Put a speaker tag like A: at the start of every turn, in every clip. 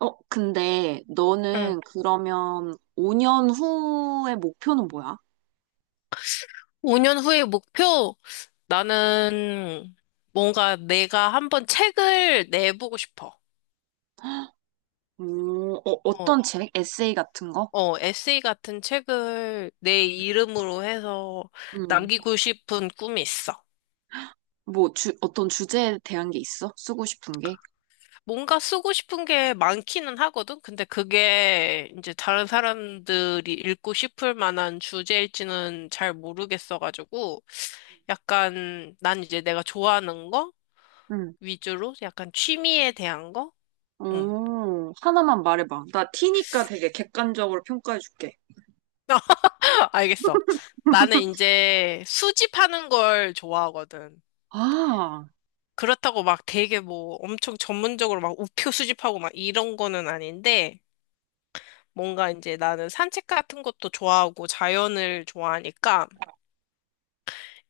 A: 근데
B: 응.
A: 너는 그러면 5년 후의 목표는 뭐야?
B: 5년 후의 목표? 나는 뭔가 내가 한번 책을 내보고 싶어.
A: 오,
B: 어,
A: 어떤 책? 에세이 같은 거?
B: 에세이 같은 책을 내 이름으로 해서
A: 음.
B: 남기고 싶은 꿈이 있어.
A: 뭐, 어떤 주제에 대한 게 있어? 쓰고 싶은 게?
B: 뭔가 쓰고 싶은 게 많기는 하거든? 근데 그게 이제 다른 사람들이 읽고 싶을 만한 주제일지는 잘 모르겠어가지고, 약간 난 이제 내가 좋아하는 거
A: 음.
B: 위주로 약간 취미에 대한 거? 응.
A: 오, 하나만 말해봐. 나 티니까 되게 객관적으로 평가해줄게.
B: 알겠어. 나는 이제 수집하는 걸 좋아하거든.
A: 아,
B: 그렇다고 막 되게 뭐 엄청 전문적으로 막 우표 수집하고 막 이런 거는 아닌데, 뭔가 이제 나는 산책 같은 것도 좋아하고 자연을 좋아하니까,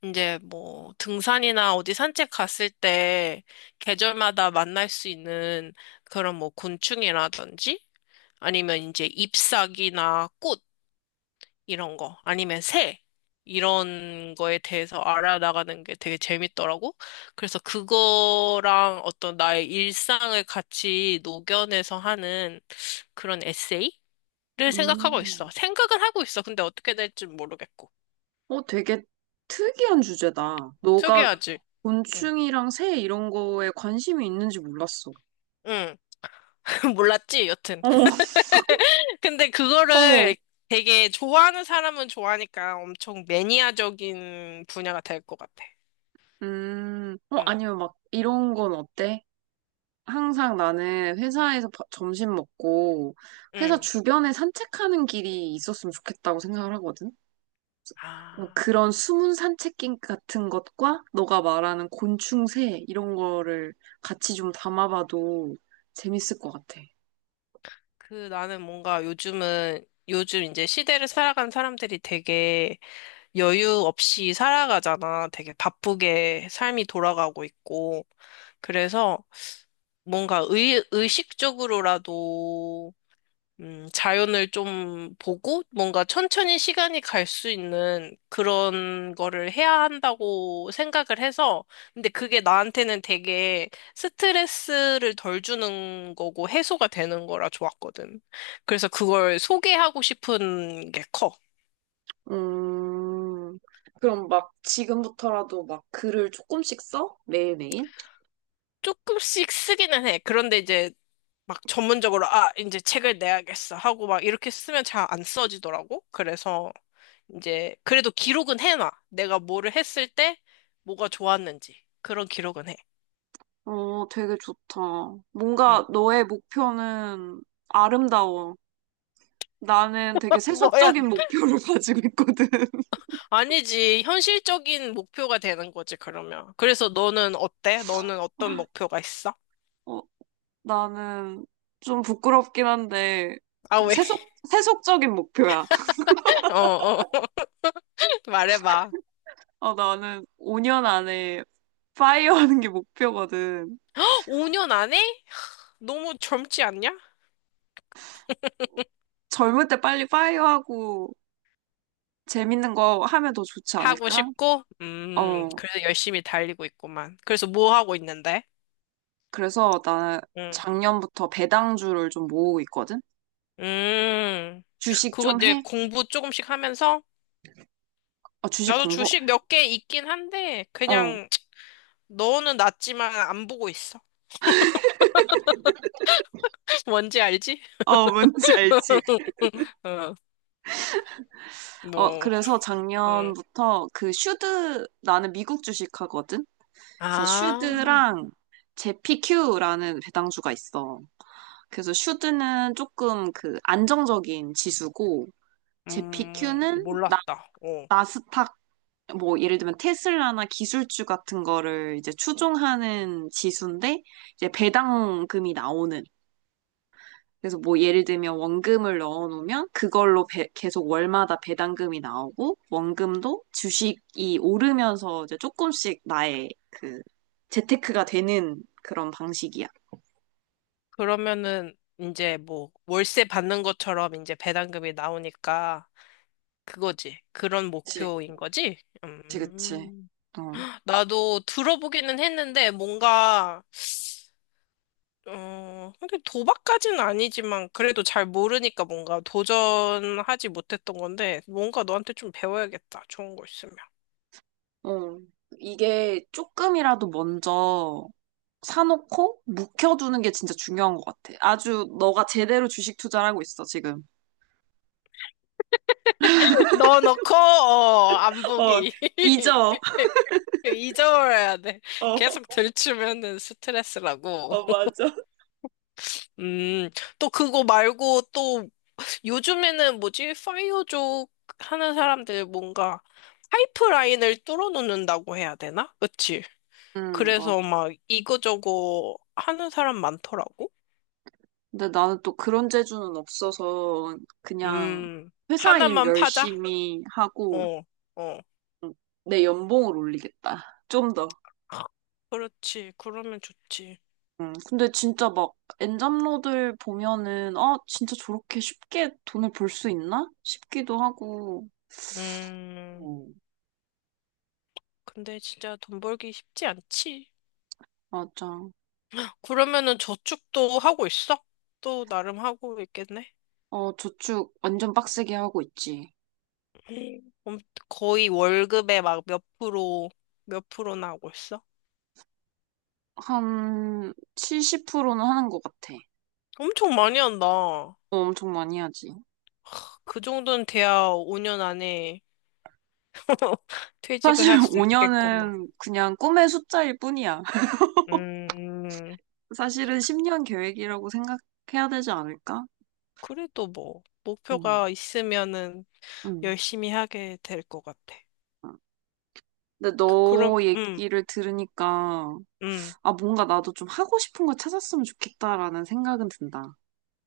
B: 이제 뭐 등산이나 어디 산책 갔을 때 계절마다 만날 수 있는 그런 뭐 곤충이라든지, 아니면 이제 잎사귀나 꽃, 이런 거 아니면 새 이런 거에 대해서 알아나가는 게 되게 재밌더라고. 그래서 그거랑 어떤 나의 일상을 같이 녹여내서 하는 그런 에세이를 생각하고 있어.
A: 음.
B: 생각은 하고 있어. 근데 어떻게 될지 모르겠고.
A: 되게 특이한 주제다. 너가
B: 특이하지. 응.
A: 곤충이랑 새 이런 거에 관심이 있는지 몰랐어.
B: 응. 몰랐지, 여튼.
A: 어,
B: 근데
A: 어.
B: 그거를 되게 좋아하는 사람은 좋아하니까 엄청 매니아적인 분야가 될 것 같아. 응.
A: 아니면 막 이런 건 어때? 항상 나는 회사에서 점심 먹고 회사
B: 응.
A: 주변에 산책하는 길이 있었으면 좋겠다고 생각을 하거든.
B: 아.
A: 그런 숨은 산책길 같은 것과 너가 말하는 곤충새 이런 거를 같이 좀 담아봐도 재밌을 것 같아.
B: 그 나는 뭔가 요즘 이제 시대를 살아가는 사람들이 되게 여유 없이 살아가잖아. 되게 바쁘게 삶이 돌아가고 있고. 그래서 뭔가 의식적으로라도 자연을 좀 보고 뭔가 천천히 시간이 갈 수 있는 그런 거를 해야 한다고 생각을 해서. 근데 그게 나한테는 되게 스트레스를 덜 주는 거고 해소가 되는 거라 좋았거든. 그래서 그걸 소개하고 싶은 게 커.
A: 음, 그럼 막 지금부터라도 막 글을 조금씩 써? 매일매일?
B: 조금씩 쓰기는 해. 그런데 이제 막 전문적으로 아 이제 책을 내야겠어 하고 막 이렇게 쓰면 잘 안 써지더라고. 그래서 이제 그래도 기록은 해놔. 내가 뭐를 했을 때 뭐가 좋았는지 그런 기록은 해.
A: 되게 좋다.
B: 응.
A: 뭔가 너의 목표는 아름다워. 나는 되게
B: 뭐야?
A: 세속적인 목표를 가지고 있거든.
B: 아니지 현실적인 목표가 되는 거지 그러면. 그래서 너는 어때? 너는 어떤 목표가 있어?
A: 어, 나는 좀 부끄럽긴 한데,
B: 아
A: 좀
B: 왜?
A: 세속적인 목표야.
B: 어. 말해봐.
A: 나는 5년 안에 파이어 하는 게 목표거든.
B: 5년 안에? 너무 젊지 않냐?
A: 젊을 때 빨리 파이어 하고 재밌는 거 하면 더 좋지
B: 하고
A: 않을까?
B: 싶고,
A: 어,
B: 그래서 열심히 달리고 있구만. 그래서 뭐 하고 있는데?
A: 그래서 나는
B: 응.
A: 작년부터 배당주를 좀 모으고 있거든?
B: 음,
A: 주식
B: 그거
A: 좀
B: 이제
A: 해?
B: 공부 조금씩 하면서,
A: 어, 주식
B: 나도
A: 공부?
B: 주식 몇 개 있긴 한데,
A: 어.
B: 그냥, 너는 낮지만 안 보고 있어. 뭔지 알지?
A: 어, 뭔지 알지?
B: 어, 뭐,
A: 그래서
B: 음.
A: 작년부터 그 슈드, 나는 미국 주식 하거든? 그래서
B: 아,
A: 슈드랑 제피큐라는 배당주가 있어. 그래서 슈드는 조금 그 안정적인 지수고, 제피큐는
B: 몰랐다. 어.
A: 나스닥, 뭐 예를 들면 테슬라나 기술주 같은 거를 이제 추종하는 지수인데, 이제 배당금이 나오는 그래서 뭐 예를 들면 원금을 넣어놓으면 그걸로 계속 월마다 배당금이 나오고 원금도 주식이 오르면서 이제 조금씩 나의 그 재테크가 되는 그런 방식이야.
B: 그러면은, 이제 뭐, 월세 받는 것처럼 이제 배당금이 나오니까, 그거지. 그런
A: 그치,
B: 목표인 거지?
A: 그치, 그치.
B: 음.
A: 어,
B: 나도 들어보기는 했는데, 뭔가, 어, 하긴 도박까지는 아니지만 그래도 잘 모르니까 뭔가 도전하지 못했던 건데 뭔가 너한테 좀 배워야겠다. 좋은 거 있으면.
A: 어. 이게 조금이라도 먼저 사놓고 묵혀두는 게 진짜 중요한 것 같아. 아주 너가 제대로 주식 투자를 하고 있어, 지금.
B: 넣어놓고 어, 안
A: 어,
B: 보기.
A: 잊어.
B: 잊어버려야 돼.
A: 어,
B: 계속 들추면은 스트레스라고.
A: 어, 맞아.
B: 음, 또 그거 말고 또 요즘에는 뭐지? 파이어족 하는 사람들 뭔가 파이프라인을 뚫어놓는다고 해야 되나? 그치?
A: 맞아.
B: 그래서 막 이거저거 하는 사람 많더라고.
A: 근데 나는 또 그런 재주는 없어서 그냥
B: 음,
A: 회사 일
B: 하나만 파자?
A: 열심히 하고
B: 어, 어.
A: 음, 내 연봉을 올리겠다. 좀 더.
B: 그렇지. 그러면 좋지.
A: 근데 진짜 막 엔잡러들 보면은 아 진짜 저렇게 쉽게 돈을 벌 수 있나? 싶기도 하고.
B: 음,
A: 어,
B: 근데 진짜 돈 벌기 쉽지 않지.
A: 맞아.
B: 그러면은 저축도 하고 있어? 또 나름 하고 있겠네.
A: 저축 완전 빡세게 하고 있지.
B: 음, 엄- 거의 월급의 막 몇 프로, 몇 프로나 하고 있어?
A: 한 70%는 하는 것 같아.
B: 엄청 많이 한다.
A: 엄청 많이 하지.
B: 그 정도는 돼야 5년 안에 퇴직을
A: 사실
B: 할 수 있겠구만.
A: 5년은 그냥 꿈의 숫자일 뿐이야.
B: 음,
A: 사실은 10년 계획이라고 생각해야 되지 않을까?
B: 그래도 뭐,
A: 응,
B: 목표가 있으면은
A: 응.
B: 열심히 하게 될 것 같아.
A: 응. 근데
B: 그럼,
A: 너 얘기를 들으니까,
B: 음,
A: 아, 뭔가 나도 좀 하고 싶은 거 찾았으면 좋겠다라는 생각은 든다.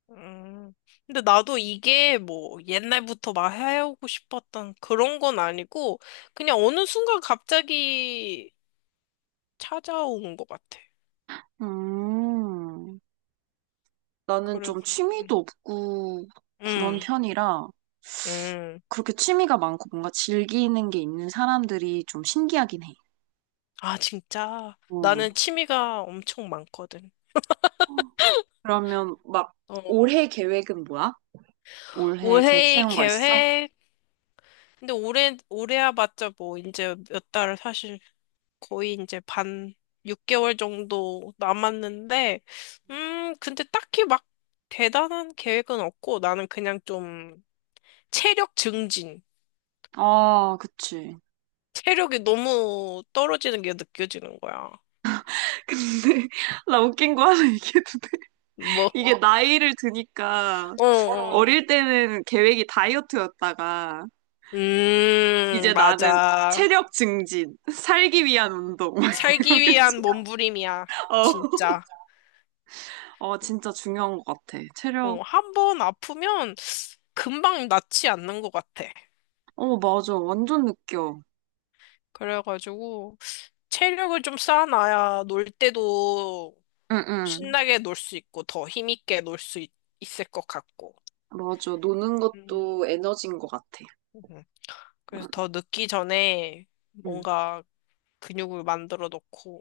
B: 음. 근데 나도 이게 뭐, 옛날부터 막 해오고 싶었던 그런 건 아니고, 그냥 어느 순간 갑자기 찾아온 것 같아.
A: 음, 나는 좀
B: 그래서,
A: 취미도 없고 그런
B: 음,
A: 편이라,
B: 음.
A: 그렇게 취미가 많고 뭔가 즐기는 게 있는 사람들이 좀 신기하긴 해.
B: 아, 진짜.
A: 응.
B: 나는 취미가 엄청 많거든.
A: 그러면 막
B: 어,
A: 올해 계획은 뭐야? 올해 계획
B: 올해
A: 세운 거 있어?
B: 계획, 근데 올해야 봤자 뭐, 이제 몇 달을 사실 거의 이제 반, 6개월 정도 남았는데, 근데 딱히 막 대단한 계획은 없고, 나는 그냥 좀 체력 증진.
A: 아, 그치.
B: 체력이 너무 떨어지는 게 느껴지는 거야.
A: 근데 나 웃긴 거 하나 얘기해도 돼?
B: 뭐,
A: 이게 나이를 드니까
B: 어, 어.
A: 어릴 때는 계획이 다이어트였다가 이제 나는
B: 맞아.
A: 체력 증진, 살기 위한 운동 막
B: 살기
A: 이렇게
B: 위한 몸부림이야.
A: 어,
B: 진짜.
A: 어 진짜 중요한 것 같아.
B: 어,
A: 체력.
B: 한 번 아프면 금방 낫지 않는 것 같아.
A: 어 맞아, 완전 느껴.
B: 그래가지고, 체력을 좀 쌓아놔야 놀 때도
A: 응응
B: 신나게 놀 수 있고 더 힘있게 놀 수 있을 것 같고.
A: 맞아. 노는
B: 음.
A: 것도 에너지인 것 같아.
B: 음. 그래서
A: 응.
B: 더 늦기 전에
A: 응.
B: 뭔가 근육을 만들어 놓고.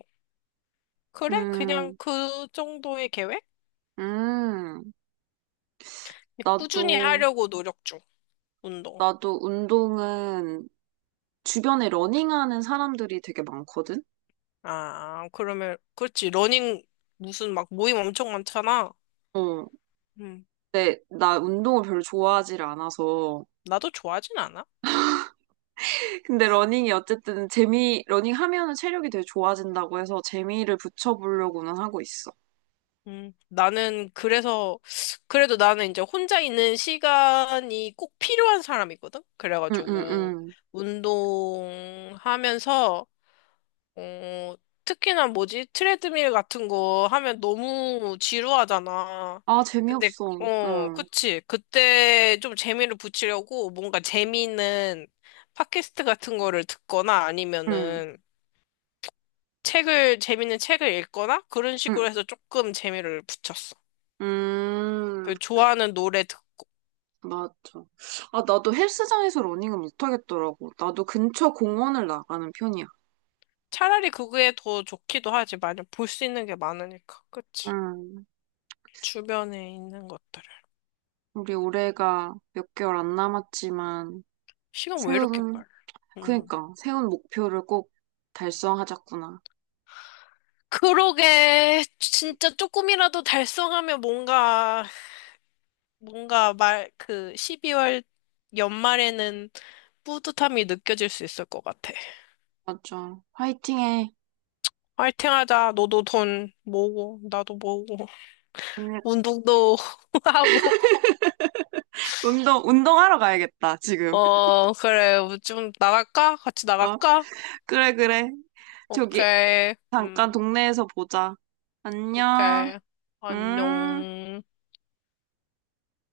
B: 그래? 그냥
A: 음,
B: 그 정도의 계획?
A: 음, 나도,
B: 꾸준히 하려고 노력 중, 운동.
A: 나도 운동은 주변에 러닝하는 사람들이 되게 많거든?
B: 아, 그러면, 그렇지. 러닝 무슨 막 모임 엄청 많잖아.
A: 어,
B: 음,
A: 근데 나 운동을 별로 좋아하지를 않아서.
B: 나도 좋아하진 않아.
A: 근데 러닝이 어쨌든 러닝 하면은 체력이 되게 좋아진다고 해서 재미를 붙여보려고는 하고 있어.
B: 나는 그래서 그래도 나는 이제 혼자 있는 시간이 꼭 필요한 사람이거든.
A: 응, 응,
B: 그래가지고
A: 응.
B: 운동하면서 어, 특히나 뭐지? 트레드밀 같은 거 하면 너무 지루하잖아.
A: 아,
B: 근데
A: 재미없어.
B: 어,
A: 응,
B: 그치. 그때 좀 재미를 붙이려고 뭔가 재미있는 팟캐스트 같은 거를 듣거나
A: 응,
B: 아니면은 책을 재밌는 책을 읽거나 그런 식으로
A: 응.
B: 해서 조금 재미를 붙였어.
A: 음,
B: 그 좋아하는 노래 듣
A: 맞아. 아, 나도 헬스장에서 러닝은 못하겠더라고. 나도 근처 공원을 나가는 편이야.
B: 차라리 그게 더 좋기도 하지. 만약 볼 수 있는 게 많으니까. 그치?
A: 응.
B: 주변에 있는 것들을.
A: 우리 올해가 몇 개월 안 남았지만,
B: 시간 왜 이렇게
A: 세운,
B: 빨라? 음.
A: 그니까, 세운 목표를 꼭 달성하자꾸나.
B: 그러게. 진짜 조금이라도 달성하면 뭔가, 뭔가 말, 그 12월 연말에는 뿌듯함이 느껴질 수 있을 것 같아.
A: 맞죠. 화이팅해.
B: 화이팅 하자. 너도 돈 모으고, 나도 모으고,
A: 오늘
B: 운동도 하고.
A: 운동하러 가야겠다, 지금.
B: 어, 그래. 좀 나갈까? 같이
A: 어?
B: 나갈까?
A: 그래, 그래. 저기,
B: 오케이.
A: 잠깐
B: 음,
A: 동네에서 보자. 안녕.
B: 오케이.
A: 음.
B: 안녕.